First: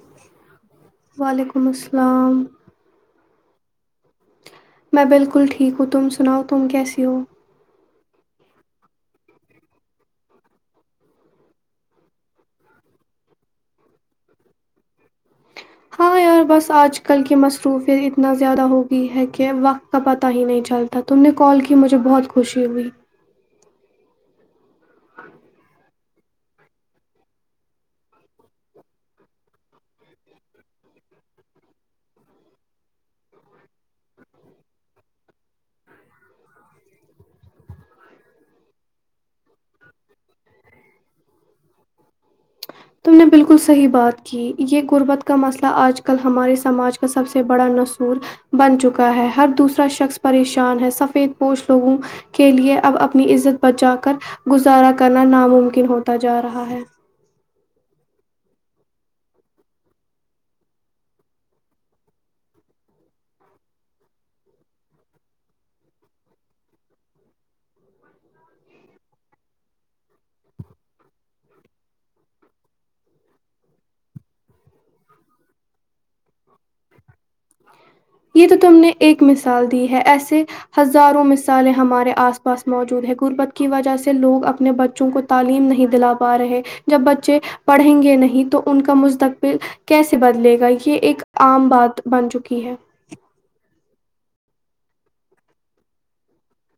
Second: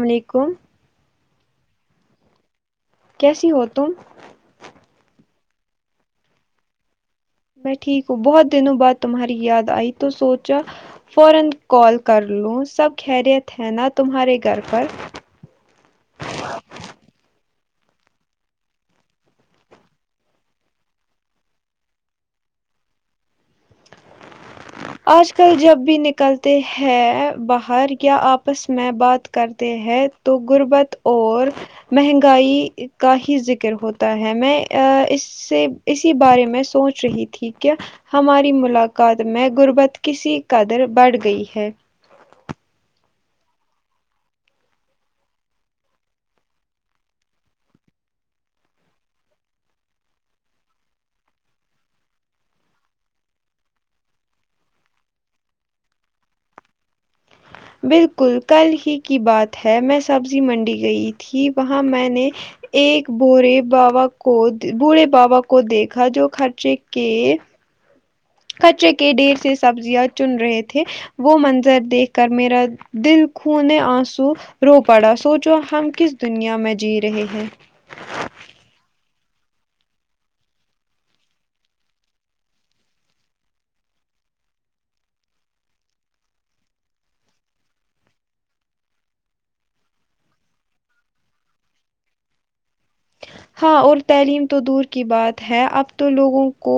علیکم وعلیکم السلام کیسی ہو تم میں بالکل ٹھیک ہو تم سناؤ تم کیسی ہو میں ٹھیک ہوں بہت دنوں بعد تمہاری یاد آئی تو سوچا فورا کال کر لوں سب خیریت ہے نا تمہارے گھر پر ہاں یار بس آج کل کی مصروفیت اتنا زیادہ ہو گئی ہے کہ وقت کا پتہ ہی نہیں چلتا تم نے کال کی مجھے بہت خوشی ہوئی آج کل جب بھی نی نکلتے ہیں باہر یا آپس میں بات کرتے ہیں تو غربت اور مہنگائی کا ہی ذکر ہوتا ہے میں اس سے اسی بارے میں سوچ رہی تھی کہ ہماری ملاقات میں غربت کسی قدر بڑھ گئی ہے تم نے بالکل صحیح بات کی یہ غربت کا مسئلہ آج کل ہمارے سماج کا سب سے بڑا ناسور بن چکا ہے ہر دوسرا شخص پریشان ہے سفید پوش لوگوں کے لیے اب اپنی عزت بچا کر گزارا کرنا ناممکن ہوتا جا رہا ہے بالکل کل ہی کی بات ہے میں سبزی منڈی گئی تھی وہاں میں نے ایک بورے بابا کو بوڑے بابا کو دیکھا جو خرچے کے کچرے کے ڈھیر سے سبزیاں چن رہے تھے وہ منظر دیکھ کر میرا دل خونے آنسو رو پڑا سوچو ہم کس دنیا میں جی رہے ہیں یہ تو تم نے ایک مثال دی ہے ایسے ہزاروں مثالیں ہمارے آس پاس موجود ہے غربت کی وجہ سے لوگ اپنے بچوں کو تعلیم نہیں دلا پا رہے جب بچے پڑھیں گے نہیں تو ان کا مستقبل کیسے بدلے گا یہ ایک عام بات بن چکی ہے ہاں اور تعلیم تو دور کی بات ہے اب تو لوگوں کو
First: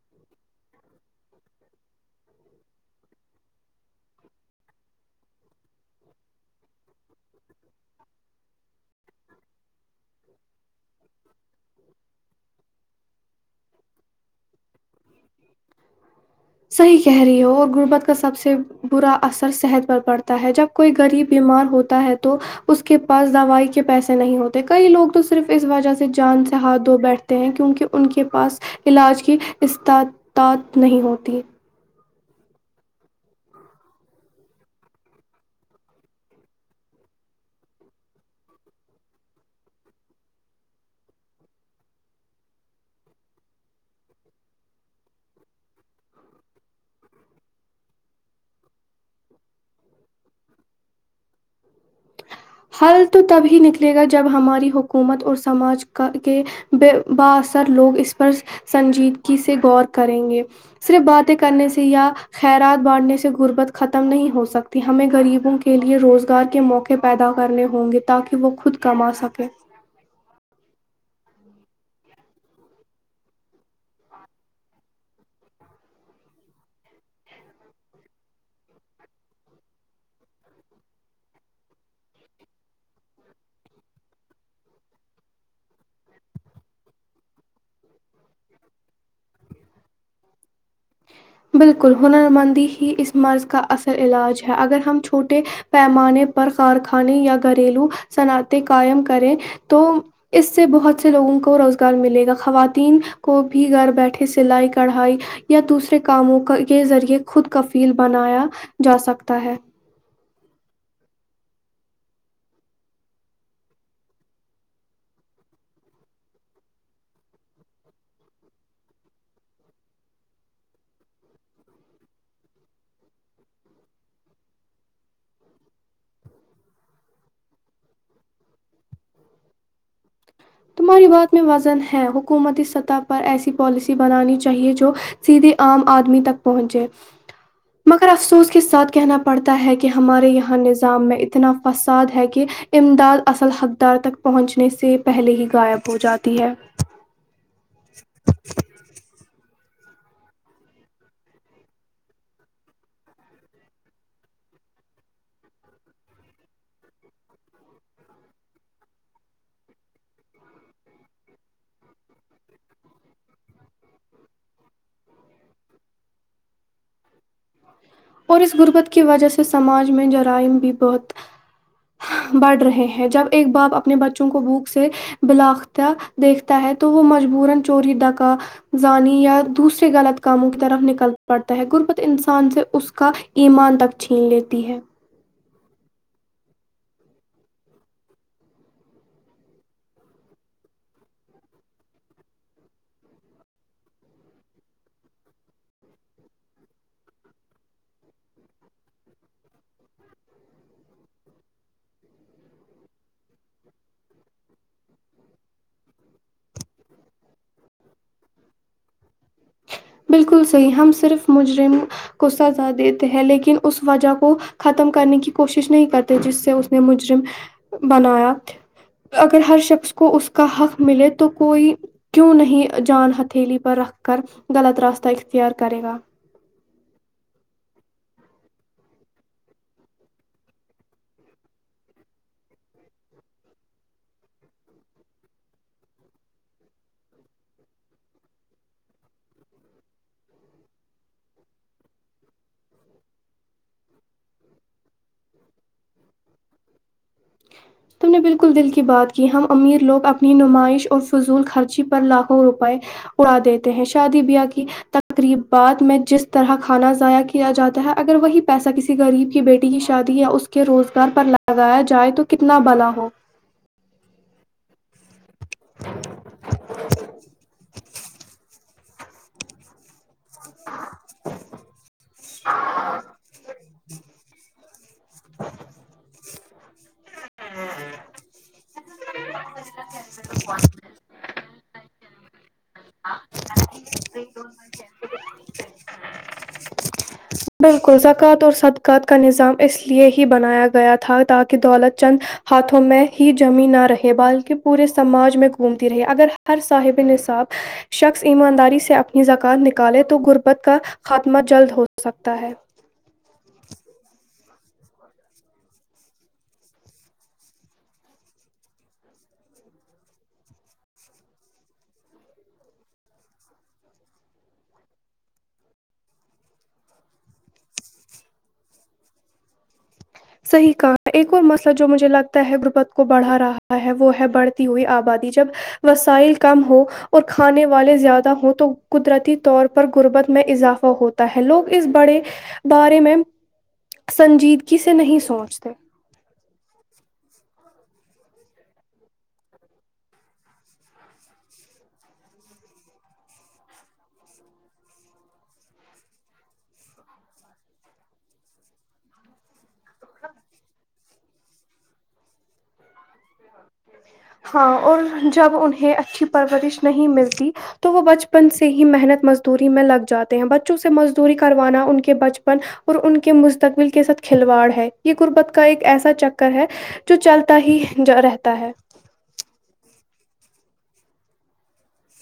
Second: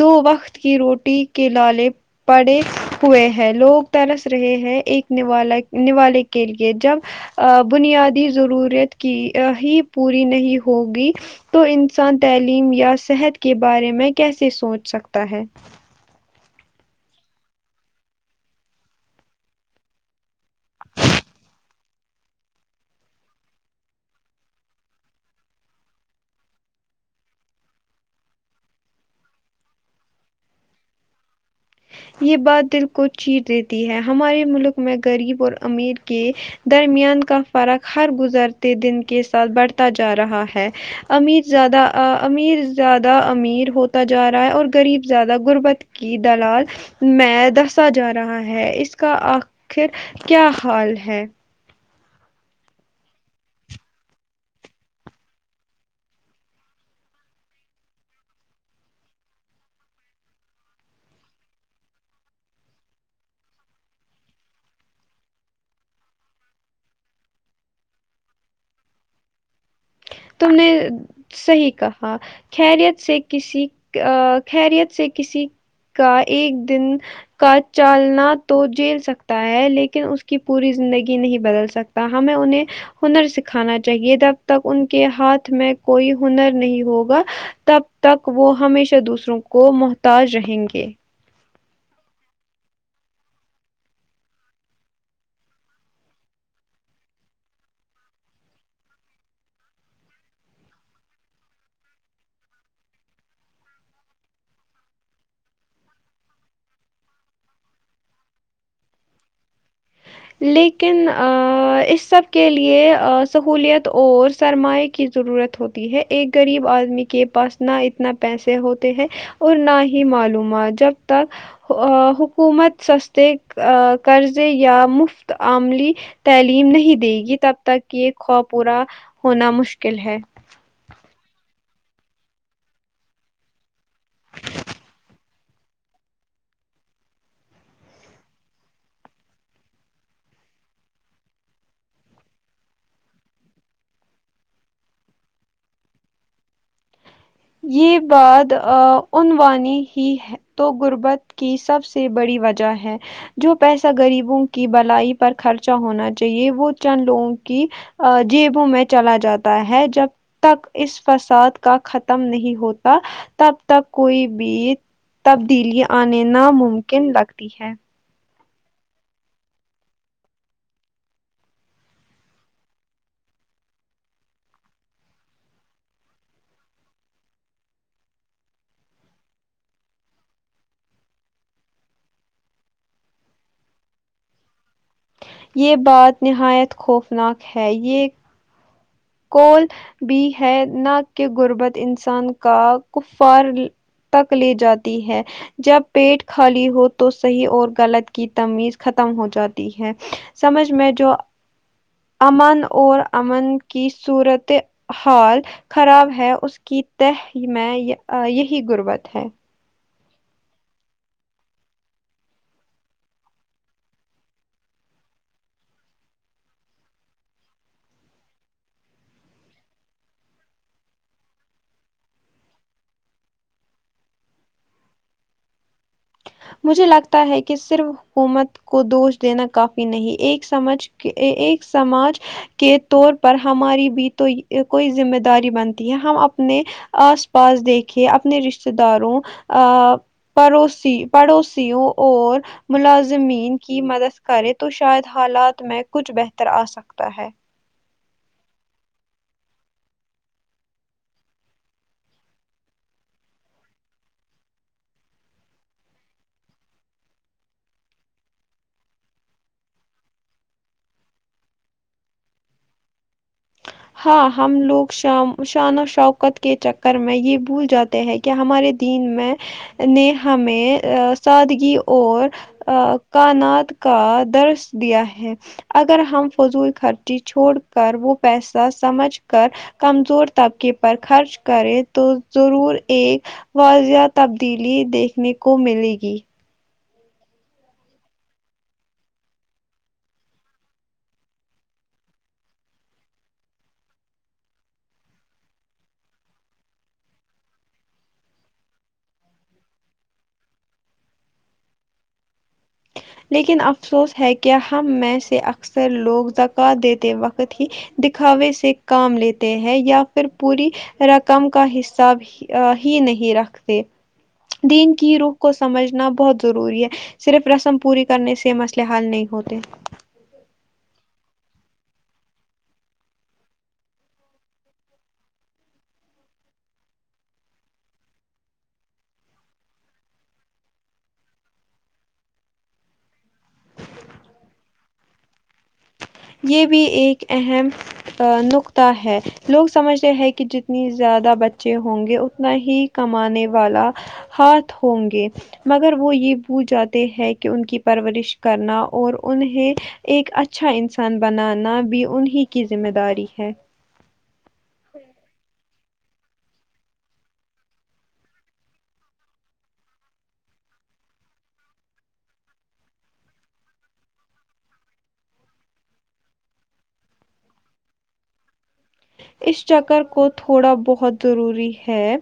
دو وقت کی روٹی کے لالے پڑے ہوئے ہیں لوگ ترس رہے ہیں ایک نوالا نوالے کے لیے جب ا بنیادی ضرورت کی ہی پوری نہیں ہوگی تو انسان تعلیم یا صحت کے بارے میں کیسے سوچ سکتا ہے صحیح کہہ رہی ہو اور غربت کا سب سے برا اثر صحت پر پڑتا ہے جب کوئی غریب بیمار ہوتا ہے تو اس کے پاس دوائی کے پیسے نہیں ہوتے کئی لوگ تو صرف اس وجہ سے جان سے ہاتھ دھو بیٹھتے ہیں کیونکہ ان کے پاس علاج کی استاتعت نہیں ہوتی یہ بات دل کو چیر دیتی ہے ہمارے ملک میں غریب اور امیر کے درمیان کا فرق ہر گزرتے دن کے ساتھ بڑھتا جا رہا ہے امیر زیادہ امیر زیادہ امیر ہوتا جا رہا ہے اور غریب زیادہ غربت کی دلال میں دسا جا رہا ہے اس کا آخر کیا حال ہے حل تو تب ہی نکلے گا جب ہماری حکومت اور سماج کا کے بے با اثر لوگ اس پر سنجیدگی سے غور کریں گے صرف باتیں کرنے سے یا خیرات بانٹنے سے غربت ختم نہیں ہو سکتی ہمیں غریبوں کے لیے روزگار کے موقع پیدا کرنے ہوں گے تاکہ وہ خود کما سکے تم نے صحیح کہا خریت سے کسی ا خیریت سے کسی کا ایک دن کا چالنا تو جیل سکتا ہے لیکن اس کی پوری زندگی نہیں بدل سکتی ہمیں انہیں ہنر سکھانا چاہیے جب تک ان کے ہاتھ میں کوئی ہنر نہیں ہوگا تب تک وہ ہمیشہ دوسروں کو محتاج رہیں گے بالکل ہنرمندی ہی اس مرض کا اصل علاج ہے اگر ہم چھوٹے پیمانے پر کارخانے یا گھریلو صنعتیں قائم کریں تو اس سے بہت سے لوگوں کو روزگار ملے گا خواتین کو بھی گھر بیٹھے سلائی کڑھائی یا دوسرے کاموں کا کے ذریعے خود کفیل بنایا جا سکتا ہے لیکن ا اس سب کے لیے سہولیت اور سرما کی ضرورت ہوتی ہے ایک غریب آدمی کے پاس نہ اتنا پیسے ہوتے ہیں اور نہ ہی معلومات جب تک آ حکومت سستے آ قرضے یا مفت عملی تعلیم نہیں دے گی تب تک یہ خوب پورا ہونا مشکل ہے تمہاری بات میں وزن ہے حکومتی سطح پر ایسی پالیسی بنانی چاہیے جو سیدھے عام آدمی تک پہنچے مگر افسوس کے ساتھ کہنا پڑتا ہے کہ ہمارے یہاں نظام میں اتنا فساد ہے کہ امداد اصل حقدار تک پہنچنے سے پہلے ہی غائب ہو جاتی ہے یہ بات عنوانی ہی ہے تو غربت کی سب سے بڑی وجہ ہے جو پیسہ غریبوں کی بلائی پر خرچا ہونا چاہیے وہ چند لوگوں کی جیبوں میں چلا جاتا ہے جب تک اس فساد کا خط ختم نہیں ہوتا تب تک کوئی بھی تبدیلی آنے ناممکن لگتی ہے اور اس غربت کی وجہ سے سماج میں جرائم بھی بہت بڑھ رہے ہیں جب ایک باپ اپنے بچوں کو بھوک سے بلاخت دیکھتا ہے تو وہ مجبوران چوری دکا زانی یا دوسرے غلط کاموں کی طرف نکل پڑتا ہے غربت انسان سے اس کا ایمان تک چھین لیتی ہے یہ بات نہایت خوفناک ہے یہ کوول بھی ہے نہ کہ غربت انسان کا کفار تک لے جاتی ہے جب پیٹ خالی ہو تو صحیح اور غلط کی تمیز ختم ہو جاتی ہے سمجھ میں جو امن اور امن کی صورت حال خراب ہے اس کی تہ میں یہ یہی غربت ہے بالکل صحیح ہم صرف مجرم کو سزا دیتے ہیں لیکن اس وجہ کو ختم کرنے کی کوشش نہیں کرتے جس سے اس نے مجرم بنایا اگر ہر شخص کو اس کا حق ملے تو کوئی کیوں نہیں جان ہتھیلی پر رکھ کر غلط راستہ اختیار کرے گا مجھے لگتا ہے کہ صرف حکومت کو دوش دینا کافی نہیں ایک سمجھ ایک سماج کے طور پر ہماری بھی تو کوئی ذمہ داری بنتی ہے ہم اپنے آس پاس دیکھے اپنے رشتے داروں ا پڑوسی پڑوسیوں اور ملازمین کی مدد کرے تو شاید حالات میں کچھ بہتر آ سکتا ہے تم نے بالکل دل کی بات کی ہم امیر لوگ اپنی نمائش اور فضول خرچی پر لاکھوں روپئے اڑا دیتے ہیں شادی بیاہ کی تقریبات میں جس طرح کھانا ضائع کیا جاتا ہے اگر وہی پیسہ کسی غریب کی بیٹی کی شادی یا اس کے روزگار پر لگایا جائے تو کتنا بہلا ہو ہاں ہم لوگ شام شان و شوکت کے چکر میں یہ بھول جاتے ہیں کہ ہمارے دین میں نے ہمیں سادگی اور کانات کا درس دیا ہے اگر ہم فضول خرچی چھوڑ کر وہ پیسہ سمجھ کر کمزور طبقے پر پر خرچ کرے تو ضرور ایک واضح تبدیلی دیکھنے کو ملے گی بالکل زکوۃ اور صدقات کا نظام اس لیے ہی بنایا گیا تھا تاکہ دولت چند ہاتھوں میں ہی جمییں نہ رہے بلکہ پورے سماج میں گھومتی رہی اگر ہر صاحب نصاب شخص ایمانداری سے اپنی زکات نکالے تو غربت کا خاتمہ جلد ہوتا ہو سکتا ہے لیکن افسوس ہے کہ ہم میں سے اکثر لوگ زکات دیتے وقت ہی دکھاوے سے کام لیتے ہیں یا پھر پوری رقم کا حساب ا ہی نہیں رکھتے دین کی روخ کو سمجھنا بہت ضروری ہے صرف رسم پوری کرنے سے مسئلے حل نہیں ہوتے صحیح کہا ہے ایک اور مسئلہ جو مجھے لگتا ہے غربت کو بڑھا رہا ہے وہ ہے بڑھتی ہوئی آبادی جب وسائل کم ہو اور کھانے والے زیادہ ہوں تو قدرتی طور پر غربت میں اضافہ ہوتا ہے لوگ اس بڑے بارے میں سنجیدگی سے نہیں سوچتے یہ بھی ایک اہم نقتہ ہے لوگ سمجھتے ہیں کہ جتنی زیادہ بچے ہوں گے اتنا ہی کمانے والا ہاتھ ہوں گے مگر وہ یہ بھول جاتے ہیں کہ ان کی پرورش کرنا اور انہیں ایک اچھا انسان بنانا بھی انہیں کی ذمہ داری ہے ہاں اور جب انہیں اچھی پرورش نہیں ملتی تو وہ بچپن سے ہی محنت مزدوری میں لگ جاتے ہیں بچوں سے مزدوری کروانا ان کے بچپن اور ان کے مستقبل کے ساتھ کھلواڑ ہے یہ غربت کا ایک ایسا چکر ہے جو چلتا ہی ج رہتا ہے اس چکر کو تھوڑا بہت ضروری ہے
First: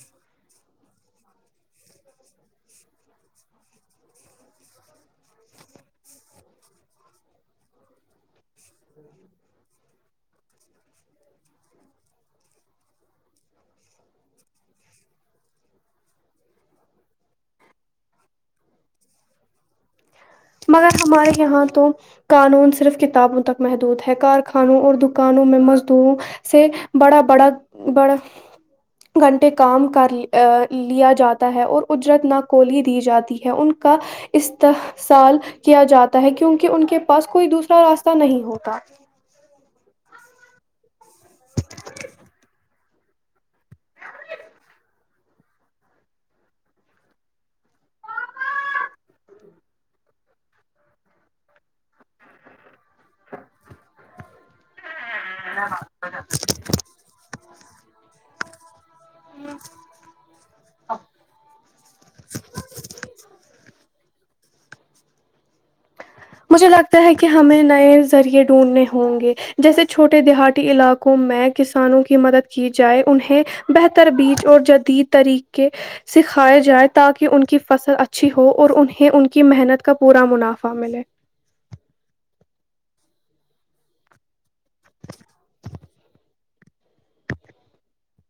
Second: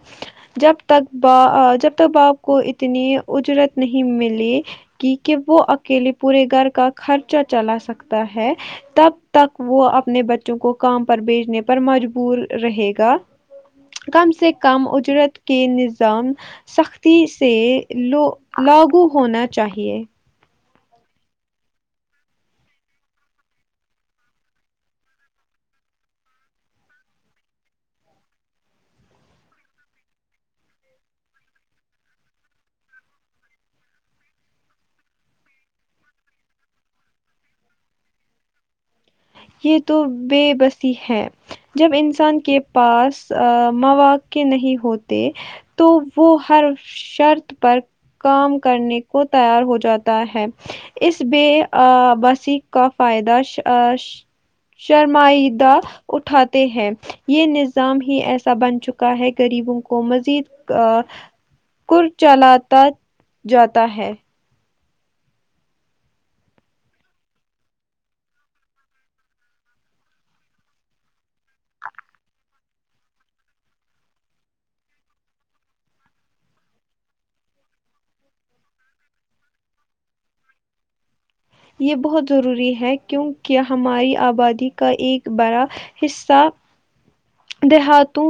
جب تک با جب تک باپ کو اتنی اجرت نہیں ملی کی کہ وہ اکیلے پورے گھر کا خرچہ چلا سکتا ہے تب تک وہ اپنے بچوں کو کام پر بھیجنے پر مجبور رہے گا کم سے کم اجرت کے نظام سختی سے لو لاگو ہونا چاہیے مگر ہمارے یہاں تو قانون صرف کتابوں تک محدود ہے کارخانوں اور دکانوں میں مزدوروں سے بڑا بڑا بڑا گھنٹے کام کر لیا جاتا ہے اور اجرت نہ کلی دی جاتی ہے ان کا استحصال کیا جاتا ہے کیونکہ ان کے پاس کوئی دوسرا راستہ نہیں ہوتا یہ تو بے بسی ہے جب انسان کے پاس مواقع نہیں ہوتے تو وہ ہر شرط پر کام کرنے کو تیار ہو جاتا ہے اس بے بسی کا فائدہ شرمائیدہ اٹھاتے ہیں یہ نظام ہی ایسا بن چکا ہے گغریبوں کو مزید کر چلا جاتا تا ہے مجھے لگتا ہے کہ ہمیں نئے ذریعے ڈھونڈنے ہوں گے جیسے چھوٹے دیہات علاقوں کو میں کسانوں کی مدد کی جائے انہیں بہتر بیج اور جدید طریقے سکھاائے جائے تاکہ ان کی فصل اچھی ہو اور انہیں ان کی محنت کا پورا منافع ملے یہ بہت ضروری ہے کیونکہ ہماری آبادی کا ایک بڑا حصہ دیہاتوں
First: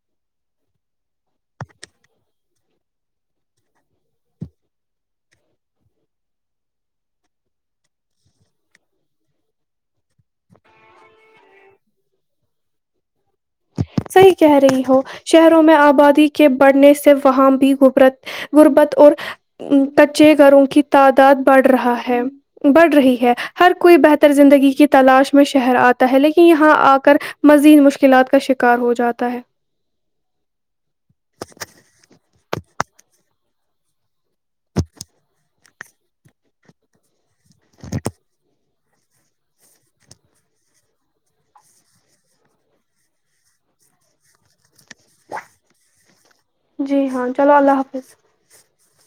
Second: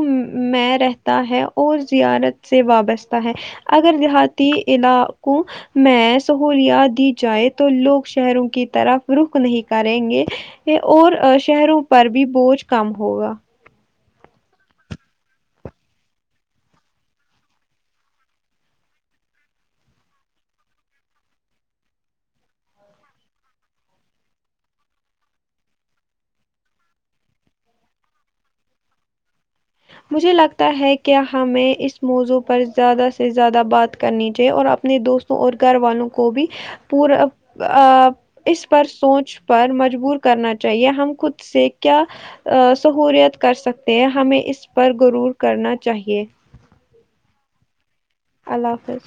میں رہتا ہے اور زیارت سے وابستہ ہے اگر دیہاتی علاقوں میں سہولیات دی جائے تو لوگ شہروں کی طرف رخ نہیں کریں گے یہ اور شہروں پر بھی بوج کم ہوگا صحی کہہ رہی ہو شہروں میں آبادی کے بڑھنے سے وہاں بھی گبرت غربت اور کچے گھروں کی تعداد بڑھ رہا ہے بڑھ رہی ہے ہر کوئی بہتر زندگی کی تلاش میں شہر آتا ہے لیکن یہاں آ کر مزید مشکلات کا شکار ہو جاتا ہے مجھے لگتا ہے کہ ہمیں اس موضوع پر زیادہ سے زیادہ بات کرنی چاہے اور اپنے دوست اور گھر والوں کو بھی پورا اس پر سوچ پر مجبور کرنا چاہیے ہم خود سے کیا سہورت کر سکتے ہیں ہمیں اس پر رور کرنا چاہیے جی ہاں چلو اللہ حافظ اللہ حافظ